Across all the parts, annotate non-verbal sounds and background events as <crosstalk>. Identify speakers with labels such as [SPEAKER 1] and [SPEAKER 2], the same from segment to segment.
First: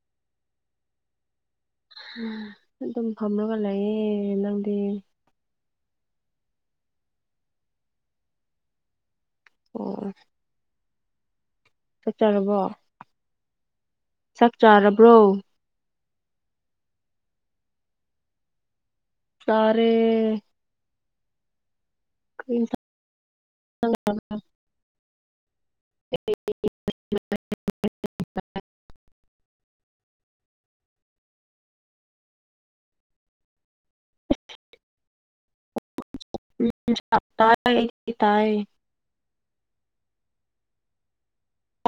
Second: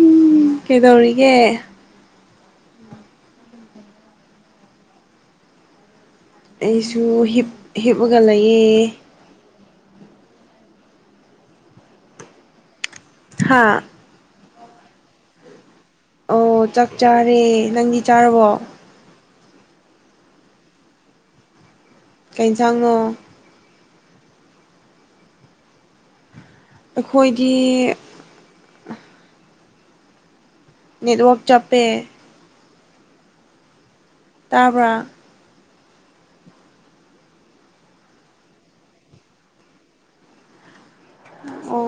[SPEAKER 1] ꯎꯝ ꯀꯩꯗꯧꯔꯤꯒꯦ
[SPEAKER 2] ꯎꯝ ꯑꯗꯨꯝ ꯐꯝꯃꯒ ꯂꯩꯌꯦ ꯅꯪꯗꯤ
[SPEAKER 1] ꯑꯩꯁꯨ ꯍꯤꯞꯄꯒ ꯂꯩꯑ
[SPEAKER 2] ꯑꯣ ꯆꯠꯇꯔꯕꯣ
[SPEAKER 1] ꯍꯥꯥ
[SPEAKER 2] ꯆꯥꯛ ꯆꯥꯔꯕ꯭ꯔꯣ
[SPEAKER 1] ꯑꯣ ꯆꯥꯛ ꯆꯥꯔꯦ ꯅꯪꯗꯤ ꯆꯥꯔꯕꯣ
[SPEAKER 2] ꯇꯔꯦ
[SPEAKER 1] ꯀꯩꯁꯥꯡꯉꯣ
[SPEAKER 2] ꯍ
[SPEAKER 1] ꯑꯩꯈꯣꯏꯗꯤ
[SPEAKER 2] <unintelligible>
[SPEAKER 1] ꯅꯦꯠꯋꯔꯛ ꯆꯥꯞꯄꯦ ꯇꯥꯄ
[SPEAKER 2] ꯎ ꯇ ꯇꯌꯦ
[SPEAKER 1] ꯑꯣ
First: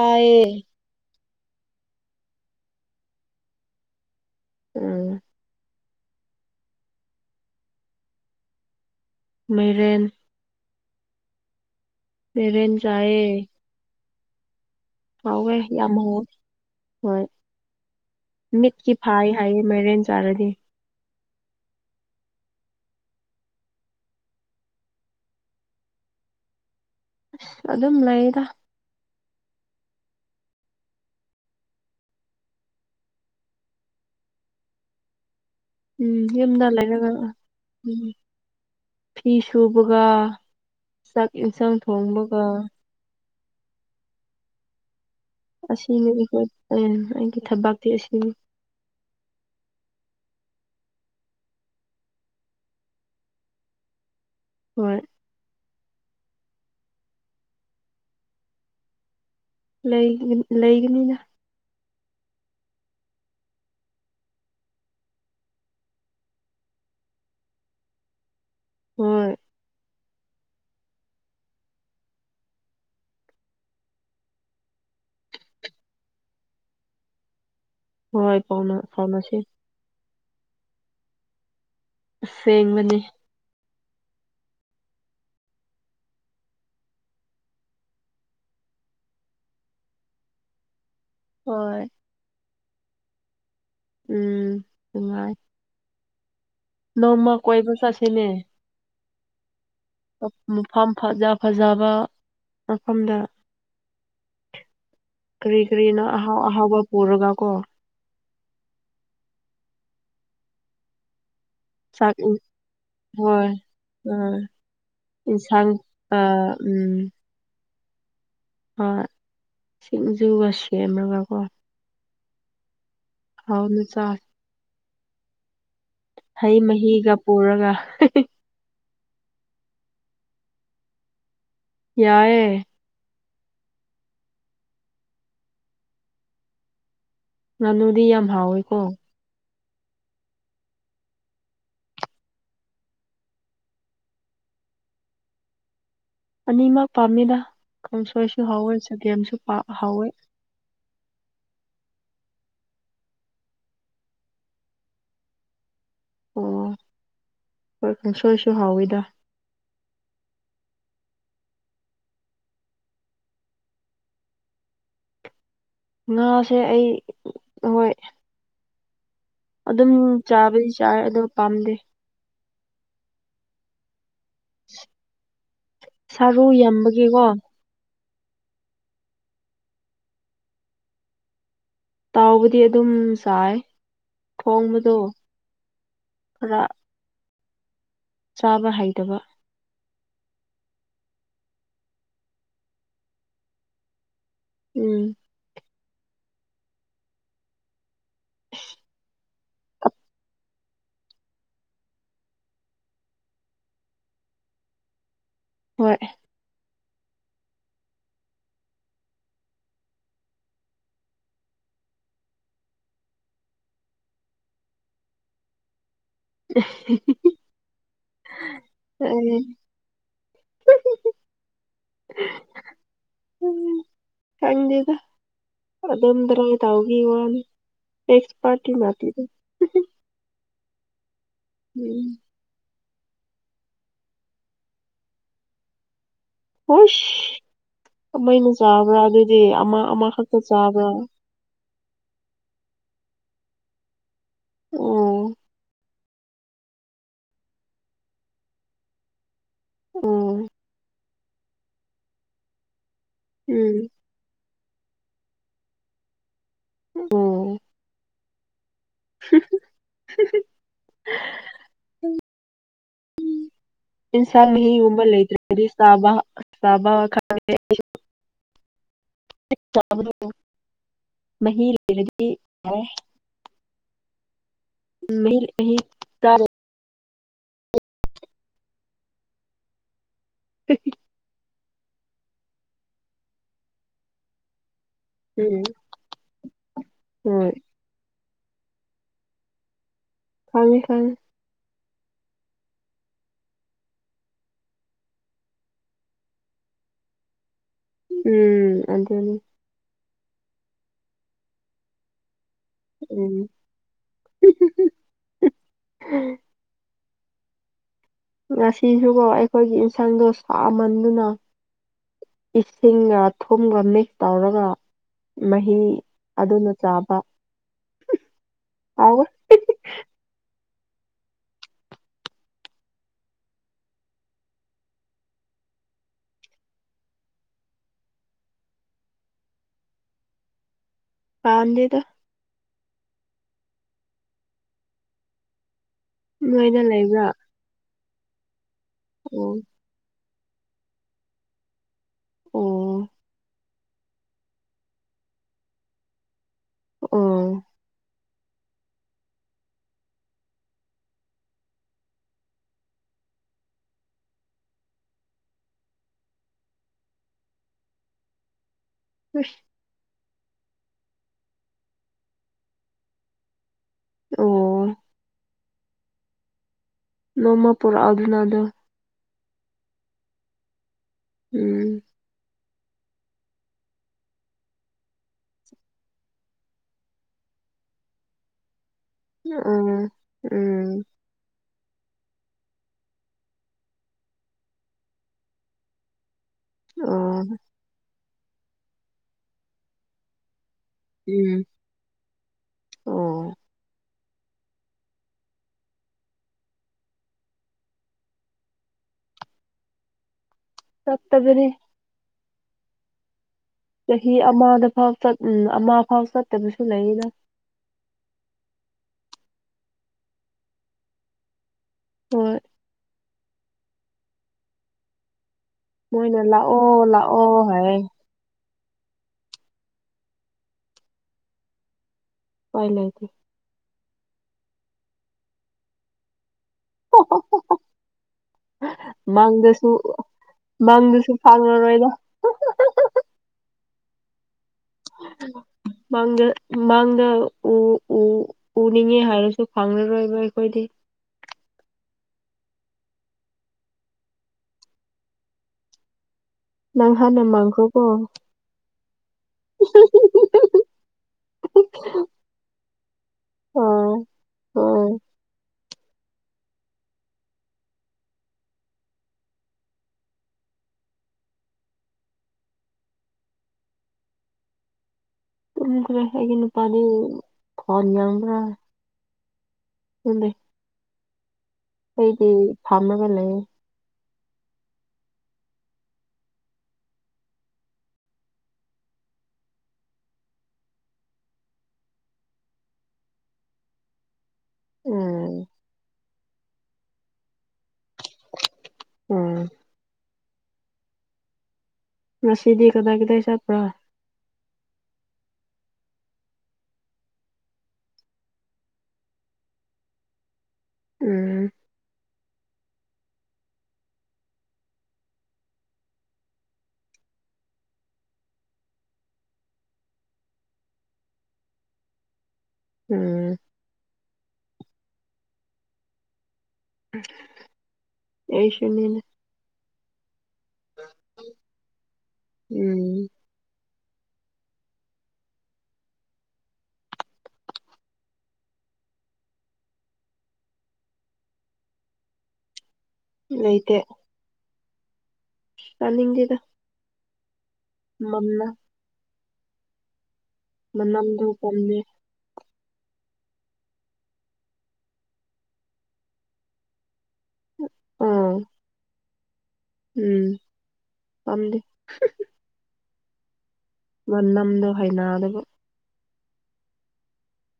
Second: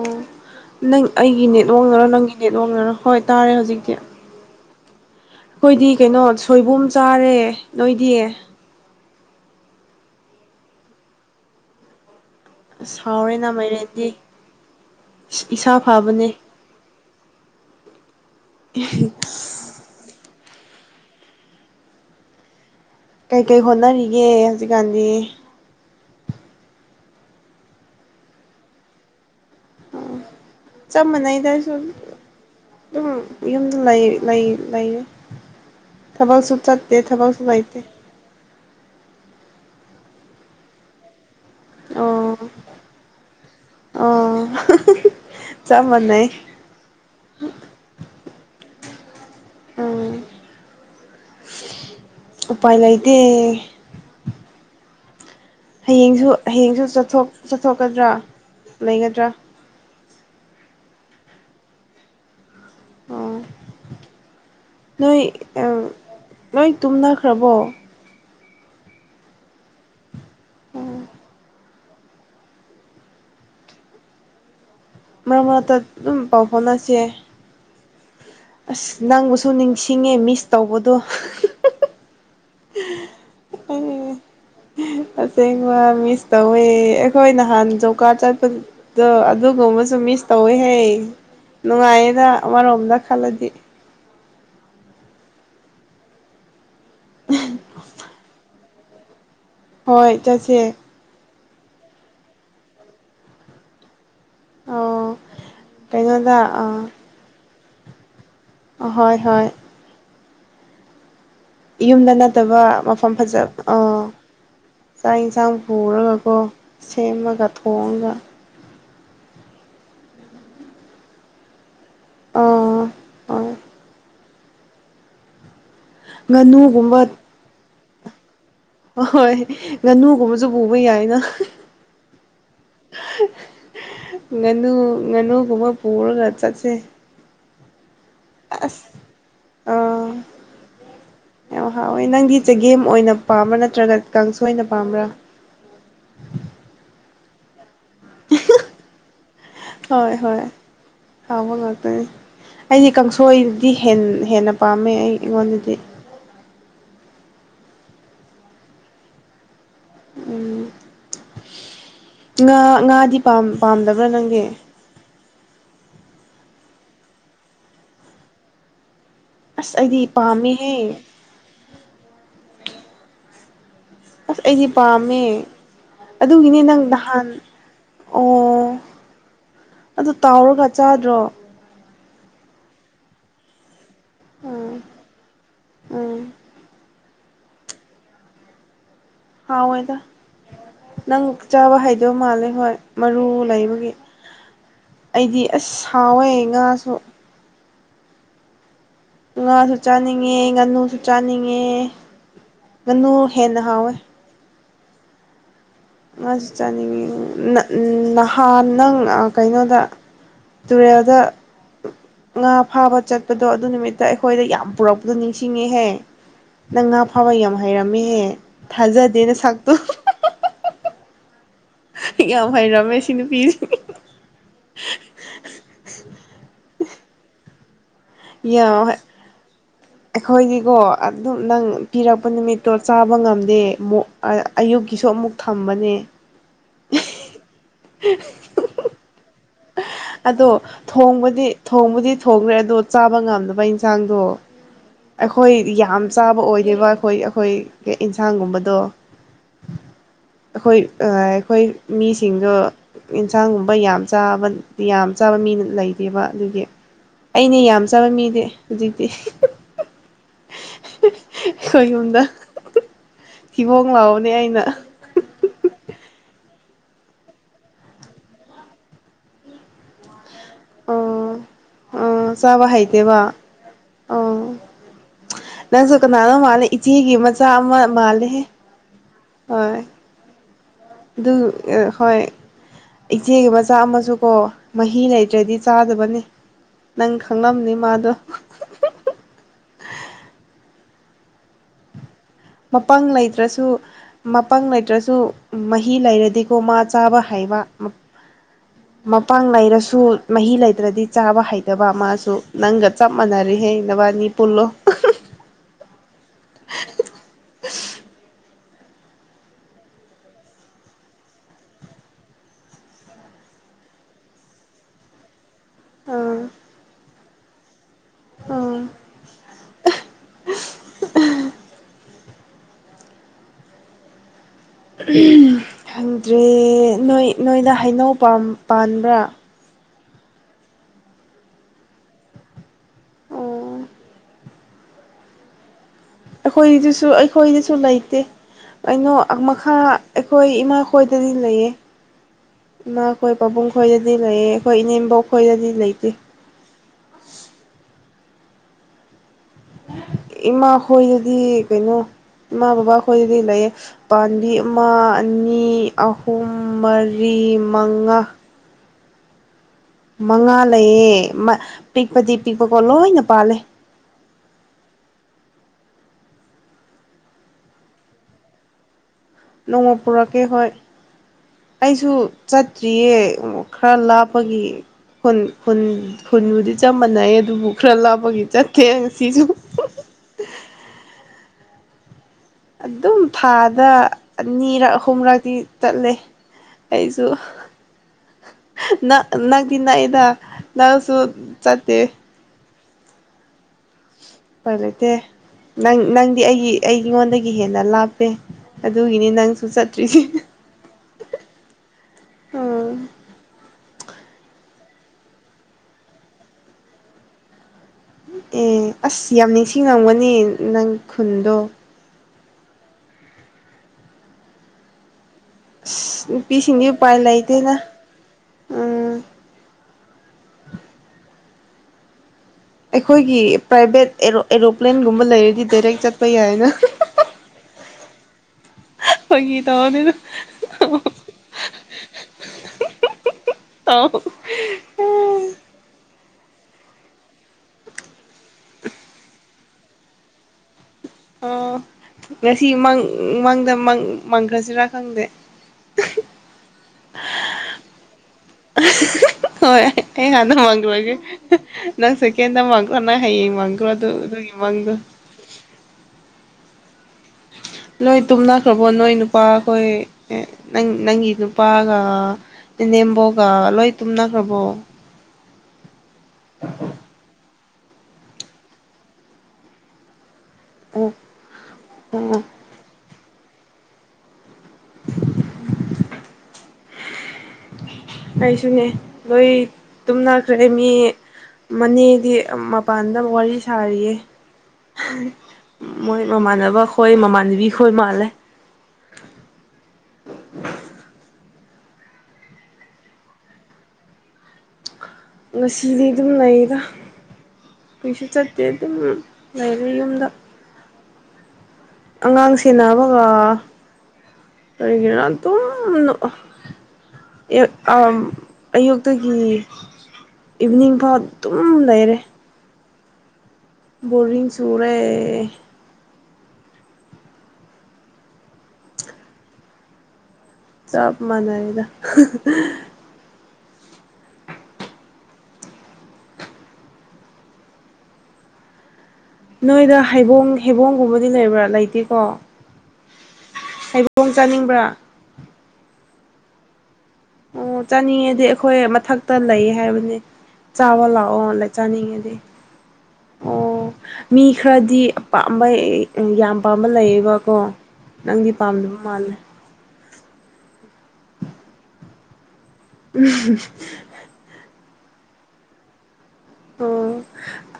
[SPEAKER 1] ꯅ ꯑꯩꯒꯤ ꯅꯦꯠ ꯂꯣꯡꯉꯔꯣ ꯅꯪꯒꯤ ꯅꯦꯠ ꯂꯣꯡꯉꯔꯣ ꯍꯣꯏ ꯇꯥꯔꯦ ꯍꯧꯖꯤꯛꯇꯤ
[SPEAKER 2] ꯎꯝ
[SPEAKER 1] ꯅꯣꯏꯗꯤ ꯀꯩꯅꯣ ꯁꯣꯏꯕꯨꯝ ꯆꯥꯔꯦ ꯅꯣꯏꯗꯤ
[SPEAKER 2] ꯃꯩꯔꯦꯟ ꯃꯩꯔꯦꯟ ꯆꯥꯏꯌꯦ
[SPEAKER 1] ꯁꯥꯎꯔꯦꯅꯥ ꯃꯥꯏꯔꯦꯟꯗꯤ
[SPEAKER 2] ꯍꯥꯎꯋꯦ
[SPEAKER 1] ꯏꯁꯥ
[SPEAKER 2] ꯌꯥꯝ ꯍꯋꯦ
[SPEAKER 1] ꯐꯕꯅꯦ
[SPEAKER 2] ꯍꯣꯏ ꯃꯤꯠꯀꯤ ꯐꯥ ꯍꯥꯏꯌꯦ ꯃꯔꯦꯟ ꯆꯥꯔꯗꯤ
[SPEAKER 1] ꯀꯩꯀꯩ ꯍꯣꯠꯅꯔꯤꯒꯦ ꯍꯧꯖꯤꯛꯀꯥꯟꯗꯤ
[SPEAKER 2] ꯑꯗꯨꯝ ꯂꯩꯗ
[SPEAKER 1] ꯆꯞ ꯃꯥꯟꯅꯩꯗꯁꯨ ꯑꯗꯨꯝ ꯌꯨꯝꯗ ꯂꯩꯌꯦ
[SPEAKER 2] ꯎꯝ
[SPEAKER 1] ꯊꯕꯥꯜꯁꯨ
[SPEAKER 2] ꯌꯨꯝꯗ
[SPEAKER 1] ꯆꯠꯇ
[SPEAKER 2] ꯂꯩꯔꯒ
[SPEAKER 1] ꯊꯕꯥꯜꯁꯨ ꯃꯥꯥꯏꯇ
[SPEAKER 2] ꯎꯝ ꯐꯤ ꯁꯨꯕꯒ ꯆꯥꯛ ꯌꯦꯟꯁꯥꯡ
[SPEAKER 1] ꯑꯣ
[SPEAKER 2] ꯊꯣꯡꯕꯒ
[SPEAKER 1] ꯑꯣ ꯆꯞ
[SPEAKER 2] ꯑꯁꯤꯅꯤ
[SPEAKER 1] ꯃꯥꯟꯅꯩ
[SPEAKER 2] ꯑꯩꯈꯣꯏ ꯑꯩꯒꯤ ꯊꯕꯛꯇꯤ ꯑꯁꯤꯅꯤ
[SPEAKER 1] ꯑ ꯄꯥꯏ ꯂꯩꯗꯤ
[SPEAKER 2] ꯍꯣꯏ
[SPEAKER 1] ꯍꯌꯦꯡꯁꯨ ꯍꯌꯦꯡꯁꯨ ꯆꯠꯊꯣꯛꯀꯗ꯭ꯔꯥ ꯂꯩꯒꯗ꯭ꯔꯥ
[SPEAKER 2] ꯂꯩꯅꯤ ꯂꯩꯒꯅꯤꯅ
[SPEAKER 1] ꯑꯣ ꯅꯣꯏ ꯅꯣꯏ ꯇꯨꯝꯅꯈ꯭ꯔꯕꯣ
[SPEAKER 2] ꯍꯣꯏ
[SPEAKER 1] ꯃꯔꯛ ꯃꯔ ꯇ ꯑꯗꯨꯝ ꯄꯥꯎ ꯐꯥꯎꯅꯁꯦ
[SPEAKER 2] ꯍꯣꯏ ꯄꯥꯎꯅ
[SPEAKER 1] ꯑꯁ
[SPEAKER 2] ꯐꯥꯎꯅꯁꯤ
[SPEAKER 1] ꯅꯪꯕꯨꯁꯨ ꯅꯤꯡꯁꯤꯡꯉꯦ ꯃꯤꯁ ꯇꯧꯕꯗꯣ
[SPEAKER 2] ꯁꯦꯡꯕꯅꯤ
[SPEAKER 1] ꯎꯝ ꯑꯁꯦꯡꯕ ꯃꯤꯁ ꯇꯧꯋꯦ ꯑꯩꯈꯣꯏ ꯅꯍꯥꯟ ꯖꯣꯕ ꯀꯥꯔꯠ ꯆꯠꯄꯗꯣ ꯑꯗꯨꯒꯨꯝꯕꯁꯨ ꯁꯨ ꯃꯤꯁ ꯇꯧꯋꯦꯍꯦ
[SPEAKER 2] ꯍꯣꯏ
[SPEAKER 1] ꯅꯨꯡꯉꯥꯏꯌꯦꯗ ꯋꯥꯔꯣꯝꯗ ꯈꯜꯂꯗꯤ
[SPEAKER 2] ꯎꯝ ꯅꯨꯡꯉꯥꯏ ꯅꯣꯡꯃ ꯀꯣꯏꯕ ꯆꯠꯁꯤꯅꯦ
[SPEAKER 1] ꯍꯣꯏ ꯆꯠꯁꯦ
[SPEAKER 2] ꯃꯐꯝ ꯐꯖ ꯐꯖꯕ ꯃꯐꯝꯗ
[SPEAKER 1] ꯑꯣ
[SPEAKER 2] ꯀꯔꯤ ꯀꯔꯤꯅꯣ
[SPEAKER 1] ꯀꯩꯅꯣꯗ
[SPEAKER 2] ꯑꯍꯥꯎ ꯑꯍꯥꯎꯕ ꯄꯨꯔꯒ ꯀꯣ
[SPEAKER 1] ꯍꯣꯏ ꯍꯣꯏ ꯌꯨꯝꯗ
[SPEAKER 2] ꯆꯥꯛ
[SPEAKER 1] ꯅꯠꯇꯕ ꯃꯐꯝ
[SPEAKER 2] ꯍꯣꯏ
[SPEAKER 1] ꯐꯖꯕ ꯑꯥ
[SPEAKER 2] ꯑ
[SPEAKER 1] ꯆꯥꯛ ꯌꯦꯟꯁꯥꯡ
[SPEAKER 2] ꯏꯟꯁꯥꯡ ꯑ
[SPEAKER 1] ꯄꯨꯔꯒꯀꯣ
[SPEAKER 2] ꯎꯝ
[SPEAKER 1] ꯁꯦꯝꯃꯒ ꯊꯣꯡꯉꯒ
[SPEAKER 2] ꯍꯣꯏ ꯁꯤꯡꯖꯨꯒ ꯁꯦꯝꯃꯒꯀꯣ
[SPEAKER 1] ꯑꯥ ꯍꯣꯏ
[SPEAKER 2] ꯍꯥꯎꯅ ꯆꯥ ꯍꯩ
[SPEAKER 1] ꯉꯥꯅꯨꯒꯨꯝꯕ
[SPEAKER 2] ꯃꯍꯤꯒ ꯄꯨꯔꯒ
[SPEAKER 1] ꯑꯍꯣꯏ ꯉꯥꯅꯨꯒꯨꯝꯕꯁꯨ ꯄꯨꯕ ꯌꯥꯏꯅ
[SPEAKER 2] ꯌꯥꯏꯦ
[SPEAKER 1] ꯉꯥꯅꯨ ꯉꯥꯅꯨꯒꯨꯝꯕ ꯄꯨꯔꯒ ꯆꯠꯁꯦ
[SPEAKER 2] ꯉꯥꯅꯨꯗꯤ ꯌꯥꯝ ꯍꯥꯎꯋꯦꯀꯣ
[SPEAKER 1] ꯑꯁ ꯑꯥ ꯌꯥꯝ ꯍꯥꯎꯋꯦ ꯅꯪꯗꯤ ꯆꯒꯦꯝ ꯑꯣꯏꯅ ꯄꯥꯝꯕ꯭ꯔꯥ ꯅꯠꯇ꯭ꯔꯒ ꯀꯥꯡꯁꯣꯏꯅ ꯄꯥꯝꯕ꯭ꯔꯥ ꯎ
[SPEAKER 2] ꯑꯅꯤꯃꯛ ꯄꯥꯝꯃꯤꯅ ꯀꯥꯡꯁꯣꯏꯁꯨ ꯍꯥꯎꯋꯦ ꯆꯒꯦꯝꯁꯨ ꯍꯥꯎꯋꯦ
[SPEAKER 1] ꯍꯕ ꯂ ꯇ ꯑꯩꯗꯤ ꯀꯥꯡꯁꯣꯏꯗꯤ ꯍꯦꯟꯅ ꯄꯥꯝꯃꯦ ꯑꯩ ꯑꯩꯉꯣꯟꯗꯗꯤ
[SPEAKER 2] ꯑꯣ ꯍꯣꯏ ꯈꯪꯁꯣꯏꯁꯨ ꯍꯥꯎꯋꯤꯗ
[SPEAKER 1] ꯎꯝ ꯉꯥ ꯉꯥꯗꯤ ꯄꯥꯝꯗꯕ꯭ꯔꯥ ꯅꯪꯒꯤ
[SPEAKER 2] ꯉꯥꯁꯦ ꯑꯩ ꯍꯣꯏ
[SPEAKER 1] ꯑꯁ
[SPEAKER 2] ꯑꯗꯨꯝ
[SPEAKER 1] ꯑꯩꯗꯤ
[SPEAKER 2] ꯆꯥꯕꯗꯤ
[SPEAKER 1] ꯄꯥꯝꯃꯦꯍꯦ
[SPEAKER 2] ꯆꯥꯏ ꯑ ꯄꯥꯝꯗꯦ
[SPEAKER 1] ꯑꯁ ꯑꯩꯗꯤ ꯄꯥꯝꯃꯦ
[SPEAKER 2] ꯁꯥꯔꯨ
[SPEAKER 1] ꯑꯗꯨꯒꯤꯅꯦ ꯅꯪ
[SPEAKER 2] ꯌꯥꯝꯕꯒꯤꯀꯣ
[SPEAKER 1] ꯅꯍꯥꯟ ꯑꯣ ꯑꯗꯨ ꯇꯥꯎꯔꯒ ꯆꯥꯗ꯭ꯔꯣ
[SPEAKER 2] ꯇꯥꯎꯕꯗꯤ ꯑꯗꯨꯝ ꯁꯥꯏ
[SPEAKER 1] ꯎꯝ
[SPEAKER 2] ꯈꯣꯡꯕꯗꯣ
[SPEAKER 1] ꯎꯝ
[SPEAKER 2] ꯈꯔ ꯆꯥꯕ ꯍꯩꯇꯕ
[SPEAKER 1] ꯍꯥꯎꯋꯦꯗ ꯅꯪ ꯆꯥꯕ ꯍꯩꯗꯕ ꯃꯥꯜꯂꯦ ꯍꯣꯏ ꯃꯔꯨ ꯂꯩꯕꯒꯤ
[SPEAKER 2] ꯎꯝ
[SPEAKER 1] ꯑꯩꯗꯤ ꯑꯁ ꯁꯥꯎꯋꯦ ꯉꯥꯁꯨ ꯉꯥꯁꯨ ꯆꯥꯅꯤꯡꯉꯦ ꯉꯥꯅꯨꯁꯨ ꯆꯥꯅꯤꯡꯉꯦ ꯃꯅꯨ ꯍꯦꯟꯅ ꯍꯥꯋꯦ
[SPEAKER 2] ꯍꯣꯏ
[SPEAKER 1] ꯉꯁꯤ ꯆꯥꯅꯤꯡꯉꯤ ꯅꯍꯥꯟ ꯅꯪ ꯀꯩꯅꯣꯗ ꯇꯨꯔꯦꯜꯗ ꯉꯥ ꯐꯥꯕ ꯆꯠꯄꯗꯣ ꯑꯗꯨ ꯅꯨꯃꯤꯠꯇ ꯑꯩꯈꯣꯏꯗ ꯌꯥꯝ ꯄꯨꯔꯛꯄꯗꯣ ꯅꯤꯡꯁꯤꯡꯉꯤꯍꯦ ꯅꯪ ꯉꯥ ꯐꯥꯕ ꯌꯥꯝ ꯍꯩꯔꯝꯃꯦꯍꯦ ꯊꯥꯖꯗꯦꯅ
[SPEAKER 2] ꯑꯩ
[SPEAKER 1] ꯁꯛꯇꯣ
[SPEAKER 2] <unintelligible>
[SPEAKER 1] ꯌꯥꯝ ꯐꯩꯔꯝꯃꯦ ꯁꯤꯅ
[SPEAKER 2] ꯎꯝ
[SPEAKER 1] ꯄꯤꯁꯤꯅꯦ
[SPEAKER 2] ꯝꯗꯔ ꯇꯧꯒ ꯋꯥ ꯑꯦꯁ ꯄꯥꯇꯤ ꯃꯥꯇꯗ
[SPEAKER 1] ꯀꯣ ꯑꯗꯨꯝ ꯅꯪ ꯄꯤꯔꯛꯄ ꯅꯨꯃꯤꯠꯇꯣ ꯆꯥꯕ ꯉꯝꯗꯦ ꯑꯃꯨꯛ ꯑꯌꯨꯛꯀꯤꯁꯨ ꯑꯃꯨꯛ ꯊꯝꯕꯅꯦ
[SPEAKER 2] ꯍꯣꯏꯁ ꯑꯩꯅ ꯆꯥꯕ꯭ꯔꯥ ꯑꯗꯨꯗꯤ ꯑꯃ ꯑꯃꯈꯛꯇ
[SPEAKER 1] ꯑꯗꯣ
[SPEAKER 2] ꯆꯥꯕ꯭ꯔꯥ ꯑꯣ
[SPEAKER 1] ꯊꯣꯡꯕꯗꯤ ꯊꯣꯡꯕꯨꯗꯤ ꯊꯣꯡꯈ꯭ꯔꯦ ꯑꯗꯣ ꯆꯥꯕ ꯉꯝꯗꯕ ꯏꯟꯁꯥꯡꯗꯣ
[SPEAKER 2] ꯑꯣ
[SPEAKER 1] ꯑꯩꯈꯣꯏ ꯌꯥꯝ ꯆꯥꯕ ꯑꯣꯏꯗꯕ ꯑꯩꯈꯣꯏ ꯑꯩꯈꯣꯏꯒꯤ ꯌꯦꯟꯁꯥꯡꯒꯨꯝꯕꯗꯣ
[SPEAKER 2] ꯎꯝ
[SPEAKER 1] ꯑꯩꯈꯣꯏ ꯃꯤꯁꯤꯡꯗꯣ ꯌꯦꯟꯁꯥꯡꯒꯨꯝꯕ ꯌꯥꯝ ꯆꯥꯕꯗꯤ ꯌꯥꯝ ꯆꯥꯕ ꯃꯤꯅ ꯂꯩꯇꯦꯕ ꯑꯗꯨꯒꯤ
[SPEAKER 2] ꯑꯣ
[SPEAKER 1] ꯑꯩꯅꯦ ꯌꯥꯝ ꯆꯥꯕ ꯃꯤꯗꯤ ꯍꯧꯖꯤꯛꯇꯤ ꯑꯩꯈꯉꯨꯝꯗ
[SPEAKER 2] ꯏꯟꯁꯥ ꯃꯤ ꯎꯕ ꯂꯩꯇ꯭ꯔꯦꯥꯕ ꯁꯥꯕ ꯈ
[SPEAKER 1] ꯑꯣ ꯑ ꯆꯥꯕ
[SPEAKER 2] ꯌꯥꯔꯦ
[SPEAKER 1] ꯍꯥꯏꯩꯗꯦꯕ ꯑꯥ
[SPEAKER 2] ꯃꯍꯤ ꯃꯍꯤ
[SPEAKER 1] ꯅꯪꯁꯨ ꯀꯅꯥꯅꯣ ꯃꯥꯅꯦ ꯏꯆꯤ ꯀꯤꯃ ꯑꯃ ꯃꯥꯂꯦꯦ ꯍ ꯑꯗꯨ ꯍꯣꯏ ꯏꯆꯦꯒꯤ ꯃꯆꯥ ꯑꯃꯁꯨꯀꯣ ꯃꯍꯤ ꯂꯩꯇ꯭ꯔꯗꯤ
[SPEAKER 2] ꯎꯝ
[SPEAKER 1] ꯆꯥꯗꯕꯅꯤ ꯅꯪ
[SPEAKER 2] ꯍꯣꯏ
[SPEAKER 1] ꯈꯪꯂꯝꯅꯤ ꯃꯥꯗꯣ
[SPEAKER 2] ꯑꯉ ꯈꯪ
[SPEAKER 1] ꯃꯄꯪ ꯂꯩꯇ꯭ꯔꯁꯨ ꯃꯄꯪ ꯂꯩꯇ꯭ꯔꯁꯨ ꯃꯍꯤ ꯂꯩꯔꯗꯤꯀꯣ ꯃꯥ ꯆꯥꯕ ꯍꯩꯕ
[SPEAKER 2] ꯎꯝ ꯑꯗꯨꯅꯤ
[SPEAKER 1] ꯃꯄꯥꯡ ꯂꯩꯔꯁꯨ ꯃꯍꯤ ꯂꯩꯇ꯭ꯔꯗꯤ ꯆꯥꯕ ꯍꯩꯇꯕ ꯑꯃꯁꯁꯨ ꯅꯪꯒ ꯆꯞ
[SPEAKER 2] ꯎꯝ
[SPEAKER 1] ꯃꯥꯟꯅꯔꯦ ꯍꯩꯅꯕꯥꯅꯤ ꯄꯨꯜꯂꯣ
[SPEAKER 2] ꯉꯁꯤꯁꯤꯕꯥꯎ ꯑꯩꯈꯣꯏꯒꯤ ꯏꯟꯁꯥꯡꯗꯣ ꯁꯥꯃꯟꯗꯨꯅ ꯏꯁꯤꯡꯒ ꯊꯨꯝꯒ ꯃꯤꯛꯁ ꯇꯧꯔꯒ ꯃꯍꯤ
[SPEAKER 1] ꯑꯥ
[SPEAKER 2] ꯑꯗꯨꯅ ꯆꯥꯕ
[SPEAKER 1] ꯑꯥ
[SPEAKER 2] ꯑꯥꯎ
[SPEAKER 1] ꯎꯝ ꯎꯝ ꯈꯪꯗ꯭ꯔꯦ ꯅꯣꯏ ꯅꯣꯏꯗ ꯍꯩꯅꯧ ꯄꯥꯟꯕ꯭ꯔꯥ
[SPEAKER 2] ꯄꯗꯦꯗ ꯅꯣꯏꯗ
[SPEAKER 1] ꯑꯩꯈꯣꯏꯗꯨꯁꯨ
[SPEAKER 2] ꯂꯩꯕ꯭ꯔꯥ
[SPEAKER 1] ꯑꯩꯈꯣꯏꯗꯁꯨ ꯂꯩꯇꯦ ꯀꯩꯅꯣ
[SPEAKER 2] ꯑꯣ
[SPEAKER 1] ꯃꯈꯥ ꯑꯩꯈꯣꯏ ꯏꯃꯥ ꯈꯣꯏꯗꯗꯤ ꯂꯩꯌꯦ
[SPEAKER 2] ꯑꯣ
[SPEAKER 1] ꯏꯃꯥꯈꯣꯏ ꯄꯥꯕꯨꯡ ꯈꯣꯏꯗꯗꯤ ꯂꯩꯌꯦ ꯑꯩꯈꯣꯏ ꯏꯅꯦꯝꯕꯣꯛ ꯈꯣꯏꯗꯗꯤ ꯂꯩꯇꯦ
[SPEAKER 2] ꯎ
[SPEAKER 1] ꯏꯃꯥ ꯍꯣꯏꯗꯗꯤ ꯀꯩꯅꯣ ꯏꯃꯥ ꯕꯕꯥ ꯑꯩꯈꯣꯏꯗꯗꯤ ꯂꯩꯌꯦ ꯄꯥꯝꯕꯤ ꯑꯃ ꯑꯅꯤ ꯑꯍꯨꯝ ꯃꯔꯤ ꯃꯉꯥ
[SPEAKER 2] ꯍ
[SPEAKER 1] ꯃꯉꯥ ꯂꯩꯌꯦ ꯄꯤꯛꯄꯗꯤ ꯄꯤꯛꯄꯀꯣ ꯂꯣꯏꯅ ꯄꯥꯜꯂꯦ
[SPEAKER 2] ꯑꯣ ꯅꯣꯡꯃ ꯄꯣꯔ ꯑꯗꯅꯥꯗ
[SPEAKER 1] ꯅꯣꯡꯃ ꯄꯨꯔꯛꯀꯦ ꯍꯣꯏ
[SPEAKER 2] ꯎꯝ
[SPEAKER 1] ꯑꯩꯁꯨ ꯆꯠꯇ꯭ꯔꯤꯌꯦ ꯈꯔ ꯂꯥꯞꯄꯒꯤ ꯈꯨꯟꯕꯨꯗꯤ ꯆꯞ ꯃꯥꯟꯅꯩ ꯑꯗꯨꯕꯨ ꯈꯔ ꯂꯥꯞꯄꯒꯤ ꯆꯠ
[SPEAKER 2] ꯑ ꯎꯝ
[SPEAKER 1] ꯑꯗꯨꯝ ꯊꯥꯗ ꯑꯅꯤꯔꯛ ꯑꯍꯨꯝꯔꯛꯇꯤ ꯇꯠꯂꯦ
[SPEAKER 2] ꯑꯣ
[SPEAKER 1] ꯅꯪꯛꯇꯤ ꯅꯛꯏꯦꯗ ꯅꯪꯁꯨ
[SPEAKER 2] ꯎꯝ
[SPEAKER 1] ꯆꯠꯇꯦ
[SPEAKER 2] ꯑꯣ
[SPEAKER 1] ꯐ ꯂꯩꯇꯦ ꯅꯪ ꯅꯪꯗꯤ ꯑꯩꯒꯤ ꯑꯩꯉꯣꯟꯗꯒꯤ ꯍꯦꯟꯅ ꯂꯥꯞꯄꯦ ꯑꯗꯨꯒꯤꯅꯤ ꯅꯪꯁꯨ ꯆꯠꯇ꯭ꯔꯤꯁꯤꯦ
[SPEAKER 2] ꯆꯠꯇꯕꯅꯦ
[SPEAKER 1] ꯑꯣꯝ
[SPEAKER 2] ꯥꯎ ꯆ ꯎꯝ ꯑꯃ ꯐꯥꯎ ꯆꯠꯇꯕꯁꯨ ꯂꯩꯔꯤꯅ
[SPEAKER 1] ꯑꯦ ꯑꯁ ꯌꯥꯝ ꯅꯤꯡꯁꯤꯡꯉꯝꯒꯅꯤ ꯅꯪ ꯈꯨꯟꯗꯣ
[SPEAKER 2] ꯍꯣꯏ
[SPEAKER 1] ꯑ
[SPEAKER 2] ꯃꯣꯏꯅ
[SPEAKER 1] ꯅꯨꯄꯤꯁꯤꯡꯗꯤ
[SPEAKER 2] ꯂꯥꯛꯑꯣ
[SPEAKER 1] ꯎꯄꯥꯏ
[SPEAKER 2] ꯂꯥꯛꯑꯣ
[SPEAKER 1] ꯂꯩꯇꯦꯅ
[SPEAKER 2] ꯍꯥꯏꯌꯦ
[SPEAKER 1] ꯎꯝ
[SPEAKER 2] ꯎꯄꯥꯏ ꯂꯩꯇꯦ
[SPEAKER 1] ꯑꯩꯈꯣꯏꯒꯤ ꯄ꯭ꯔꯥꯏꯚꯦꯠ ꯑꯦꯔꯣꯄ꯭ꯂꯦꯟꯒꯨꯝꯕ ꯂꯩꯔꯗꯤ ꯗꯥꯏꯔꯦꯛ ꯆꯠꯄ ꯌꯥꯏꯅ
[SPEAKER 2] ꯑꯣ
[SPEAKER 1] ꯐꯥꯒꯤ
[SPEAKER 2] ꯃꯪꯗꯁꯨ
[SPEAKER 1] ꯇꯧꯕꯅꯤꯗ
[SPEAKER 2] ꯃꯪꯗꯁꯨ ꯐꯪꯉꯔꯣꯏꯗ
[SPEAKER 1] ꯑ
[SPEAKER 2] ꯃꯥꯡꯗ ꯃꯥꯡꯗ ꯎ ꯎꯅꯤꯉ ꯍꯥꯏꯔꯁꯨ ꯐꯪꯅꯔꯣꯏꯕ ꯑꯩꯈꯣꯏꯗꯤ
[SPEAKER 1] ꯑ ꯉꯁꯤꯥꯡ ꯃꯥꯡꯗ ꯃꯥꯡꯈ꯭ꯔꯁꯤꯔꯥ ꯈꯪꯗꯦ ꯎ
[SPEAKER 2] ꯅꯪ ꯍꯥꯟꯅ ꯃꯥꯡꯈꯀꯣ
[SPEAKER 1] <inaudible> ꯍꯣꯏ ꯑꯩ ꯍꯥꯟꯅ ꯃꯥꯡꯈ꯭ꯔꯒꯦ ꯅꯪ ꯁꯦꯀꯦꯟꯗ ꯃꯥꯡꯈ꯭ꯔꯣ ꯅꯪ ꯍꯌꯦꯡ ꯃꯥꯡꯈ꯭ꯔꯣ ꯑꯗꯨ
[SPEAKER 2] ꯑꯥ
[SPEAKER 1] ꯏꯃꯒ
[SPEAKER 2] ꯍꯣꯏ
[SPEAKER 1] ꯅꯣꯏ ꯇꯨꯝꯅꯈ꯭ꯔꯕꯣ ꯅꯣꯏ ꯅꯨꯄꯥꯈꯣꯏ ꯅꯪ ꯅꯪꯒꯤ ꯅꯨꯄꯥꯒ ꯅꯦꯝꯕꯣꯒ ꯂꯣꯏ ꯇꯨꯝꯅꯈ꯭ꯔꯕꯣ
[SPEAKER 2] ꯇꯈ꯭ꯔꯦ ꯑꯩꯒꯤ ꯅꯨꯄꯥꯗꯤ ꯐꯋꯥꯟ ꯌꯥꯝꯡꯕ꯭ꯔꯥ ꯎꯗ
[SPEAKER 1] ꯑꯣ ꯑꯣ
[SPEAKER 2] ꯑꯩꯗꯤ ꯐꯝꯃꯒ ꯂꯩ
[SPEAKER 1] <inaudible> ꯑꯩꯁꯨꯅꯦ ꯂꯣꯏ ꯇꯨꯝꯅꯈ꯭ꯔꯦ ꯃꯤ ꯃꯅꯦꯗꯤ ꯃꯄꯥꯟꯗꯨ ꯋꯥꯔꯤ ꯁꯥꯔꯤꯌꯦ
[SPEAKER 2] ꯎꯝ
[SPEAKER 1] ꯃꯣꯏ ꯃꯃꯥꯟꯅꯕꯈꯣꯏ ꯃꯃꯥꯟꯅꯕꯤ ꯍꯣꯏ ꯃꯜꯦ
[SPEAKER 2] ꯎꯝ ꯉꯁꯤꯗꯤ ꯀꯗꯥꯏ ꯀꯗꯥꯏ ꯆꯠꯄ꯭ꯔꯥ
[SPEAKER 1] ꯃꯁꯤꯗꯤ ꯑꯗꯨꯝ ꯂꯩꯔ ꯀꯩꯁꯨ ꯆꯠꯇꯦ ꯑꯗꯨꯝ ꯂꯩꯔꯦ ꯌꯨꯝꯗ
[SPEAKER 2] ꯎꯝ
[SPEAKER 1] ꯑꯉꯥꯡ ꯁꯦꯟꯅꯕꯒ ꯀꯔꯤꯒꯤꯅ ꯑꯗꯨꯝ ꯑꯌꯨꯛꯇꯒꯤ ꯏꯚꯅꯤꯡ ꯐꯥꯎ ꯑꯗꯨꯝ ꯂꯩꯔꯦ
[SPEAKER 2] ꯎꯝ
[SPEAKER 1] ꯕꯣꯔꯤꯡ ꯆꯨꯔꯦ
[SPEAKER 2] ꯑꯩꯁꯨꯅꯤꯅ
[SPEAKER 1] ꯆꯕ ꯃꯅꯏꯗ
[SPEAKER 2] ꯎꯝ
[SPEAKER 1] ꯅꯣꯏꯗ ꯍꯩꯕꯣꯡ ꯍꯩꯕꯣꯡꯒꯨꯝꯕꯗꯤ ꯂꯩꯕ꯭ꯔꯥ ꯂꯩꯇꯦꯀꯣ ꯍꯥꯏꯗꯣꯡ ꯆꯥꯅꯤꯡꯕ꯭ꯔꯥ
[SPEAKER 2] ꯆꯅꯤꯡꯗꯤꯗ
[SPEAKER 1] ꯑꯣ ꯆꯥꯅꯤꯡꯉꯦꯗꯤ ꯑꯩꯈꯣꯏ ꯃꯊꯛꯇ ꯂꯩ ꯍꯥꯏꯕꯅꯦ ꯆꯥꯕ
[SPEAKER 2] ꯃꯅꯝꯗꯣ
[SPEAKER 1] ꯂꯥꯛꯑꯣꯂ
[SPEAKER 2] ꯄꯥꯝꯗꯦ
[SPEAKER 1] ꯆꯥꯅꯤꯡꯉꯤꯗꯤ ꯑꯣ ꯃꯤ ꯈꯔꯗꯤ ꯑꯄꯥꯝꯕ ꯌꯥꯝ ꯄꯥꯝꯕ ꯂꯩꯌꯦꯕꯀꯣ ꯅꯪꯗꯤ
[SPEAKER 2] ꯑꯥ
[SPEAKER 1] ꯄꯥꯝꯗꯕ ꯃꯥꯜꯂꯦ
[SPEAKER 2] ꯎꯝ ꯇꯝꯗꯦ
[SPEAKER 1] <unintelligible>
[SPEAKER 2] ꯃꯅꯝꯗꯣ ꯍꯩꯅꯗꯕ
[SPEAKER 1] ꯑꯣ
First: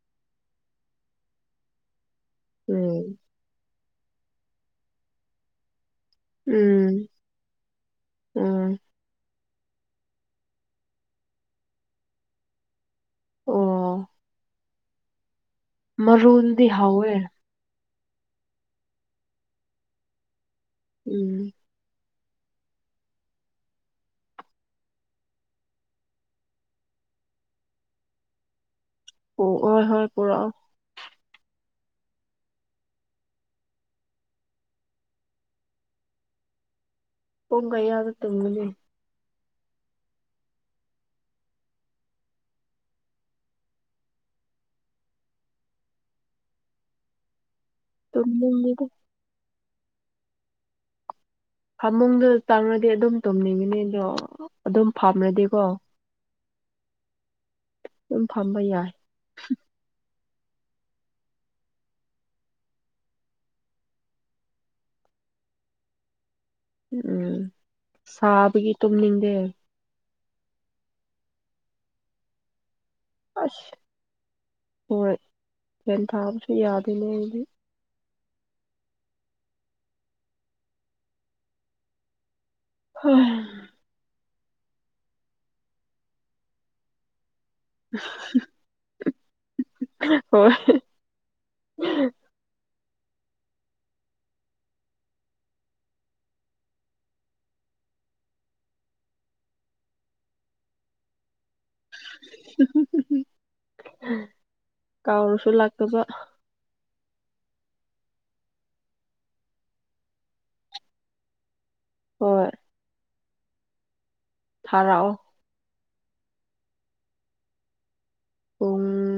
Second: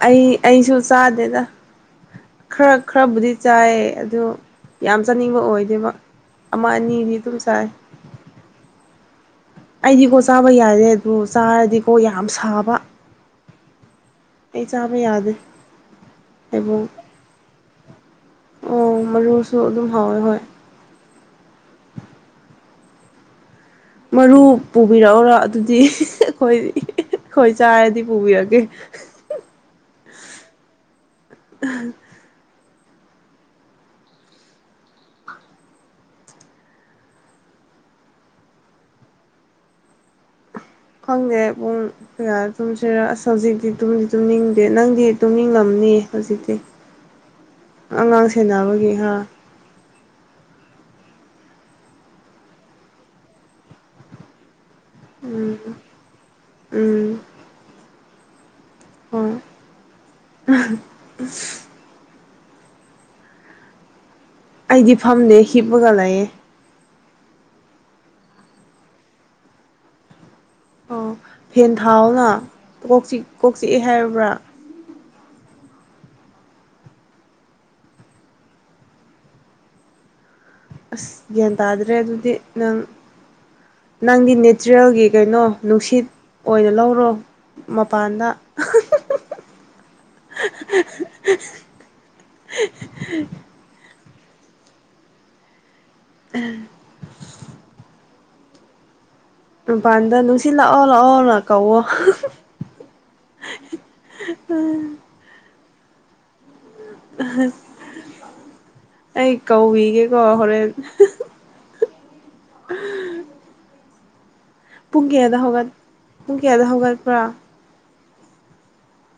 [SPEAKER 1] ꯑꯩ ꯑꯩꯁꯨ ꯆꯥꯗꯦꯗ ꯈꯔ
[SPEAKER 2] ꯎꯝ
[SPEAKER 1] ꯈꯔꯕꯨꯗꯤ ꯆꯥꯏꯌꯦ ꯑꯗꯨ ꯌꯥꯝ ꯆꯥꯅꯤꯡꯕ ꯑꯣꯏꯗꯦꯕ ꯑꯃ
[SPEAKER 2] ꯎꯝ
[SPEAKER 1] ꯑꯅꯤꯗꯤ ꯑꯗꯨꯝ ꯆꯥꯏ
[SPEAKER 2] ꯎꯝ
[SPEAKER 1] ꯑꯩꯗꯤꯀꯣ ꯆꯥꯕ ꯌꯥꯗꯦ ꯑꯗꯨ ꯆꯥꯔꯗꯤꯀꯣ ꯌꯥꯝ ꯁꯥꯕ
[SPEAKER 2] ꯑꯣ
[SPEAKER 1] ꯑꯩ ꯆꯥꯕ ꯌꯥꯗꯦ
[SPEAKER 2] ꯃꯔꯨꯗꯨꯗꯤ
[SPEAKER 1] ꯊꯩꯕꯣꯡ
[SPEAKER 2] ꯍꯥꯎꯋꯦ
[SPEAKER 1] ꯑꯣ ꯃꯔꯨꯁꯨ ꯑꯗꯨꯝ ꯍꯥꯎꯋꯦ ꯍꯣꯏ
[SPEAKER 2] ꯎꯝ
[SPEAKER 1] ꯃꯔꯨ ꯄꯨꯕꯤꯔꯛꯎꯔꯣ ꯑꯗꯨꯗꯤ ꯑꯩꯈꯣꯏ ꯑꯩꯈꯣꯏ ꯆꯥꯔꯗꯤ ꯄꯨꯕꯤꯔꯛꯀꯦ
[SPEAKER 2] ꯑꯣ ꯍꯣꯏ ꯍꯣꯏ ꯄꯨꯔꯛꯑꯣ
[SPEAKER 1] <unintelligible>
[SPEAKER 2] ꯄꯨꯡ ꯀꯌꯥꯗ ꯇꯨꯝꯒꯅꯤ
[SPEAKER 1] ꯈꯪꯗꯦ ꯄꯨꯡ ꯀꯌꯥꯗ ꯇꯨꯝꯁꯤꯔ ꯑꯁ ꯍꯧꯖꯤꯛꯇꯤ ꯇꯨꯝꯗꯤ ꯇꯨꯝꯅꯤꯡꯗꯦ ꯅꯪꯗꯤ ꯇꯨꯝꯅꯤꯡꯉꯝ ꯗꯤ ꯍꯧꯖꯤꯛꯇꯤ ꯑꯉꯥꯡ
[SPEAKER 2] ꯇꯨꯝꯅꯤꯡꯗꯦꯗ
[SPEAKER 1] ꯁꯦꯟꯅꯕꯒꯤ ꯍꯥ
[SPEAKER 2] ꯐꯃꯨꯡꯗ ꯆꯪꯉꯗꯤ ꯑꯗꯨꯝ ꯇꯨꯝꯅꯤꯡꯒꯅꯤ ꯑꯗꯣ ꯑꯗꯨꯝ
[SPEAKER 1] ꯎꯝ
[SPEAKER 2] ꯐꯝꯔꯗꯤꯀꯣ
[SPEAKER 1] ꯎꯝ
[SPEAKER 2] ꯎꯝ ꯐꯝꯕ ꯌꯥꯏ
[SPEAKER 1] ꯍꯣꯏ <unintelligible> ꯑꯩꯗꯤ ꯐꯝꯗꯦ ꯍꯤꯞꯄꯒ ꯂꯩꯌꯦ
[SPEAKER 2] ꯎꯝ ꯁꯥꯕꯒꯤ ꯇꯨꯝꯅꯤꯡꯗꯦ
[SPEAKER 1] ꯑꯣ ꯐꯦꯟ ꯊꯥꯎꯅ ꯀꯣꯛ ꯆꯤꯛ ꯀꯣꯛ
[SPEAKER 2] ꯑꯁ
[SPEAKER 1] ꯆꯤꯛꯑꯦ ꯍꯥꯏꯕ꯭ꯔ
[SPEAKER 2] ꯍꯣꯏ ꯐꯦꯟ ꯊꯥꯕꯁꯨ ꯌꯥꯗꯦꯅꯦ ꯑꯩꯗꯤ
[SPEAKER 1] ꯑꯁ ꯒ꯭ꯌꯥꯟ ꯇꯥꯗ꯭ꯔꯦ ꯑꯗꯨꯗꯤ ꯅꯪ ꯅꯪꯗꯤ ꯅꯤꯠ ꯇ꯭ꯔꯤꯌꯦꯜꯒꯤ ꯀꯩꯅꯣ ꯅꯨꯡꯁꯤꯠ ꯑꯣꯏꯅ ꯂꯧꯔꯣ ꯃꯄꯥꯟꯗ
[SPEAKER 2] ꯍꯣꯏ
[SPEAKER 1] <unintelligible> ꯑꯍ ꯥꯃꯄꯥꯟꯗ ꯅꯨꯡꯁꯤꯠ ꯂꯥꯛꯑꯣ ꯂꯥꯛꯑꯣ ꯂꯥꯛ
[SPEAKER 2] ꯀꯧꯔꯁꯨ ꯂꯥꯛꯇꯕ
[SPEAKER 1] ꯑꯩ ꯀꯧꯕꯤꯒꯦꯀꯣ ꯍꯣꯔꯦꯟ
[SPEAKER 2] ꯍꯣꯏ
[SPEAKER 1] ꯄꯨꯡ
[SPEAKER 2] ꯊꯥꯔꯛꯑꯣ
[SPEAKER 1] ꯀꯌꯥꯗ ꯍꯧꯒꯠ ꯄꯨꯡ ꯀꯌꯥꯗ ꯍꯧꯒꯠꯄ꯭ꯔꯥ
[SPEAKER 2] ꯄꯨꯡ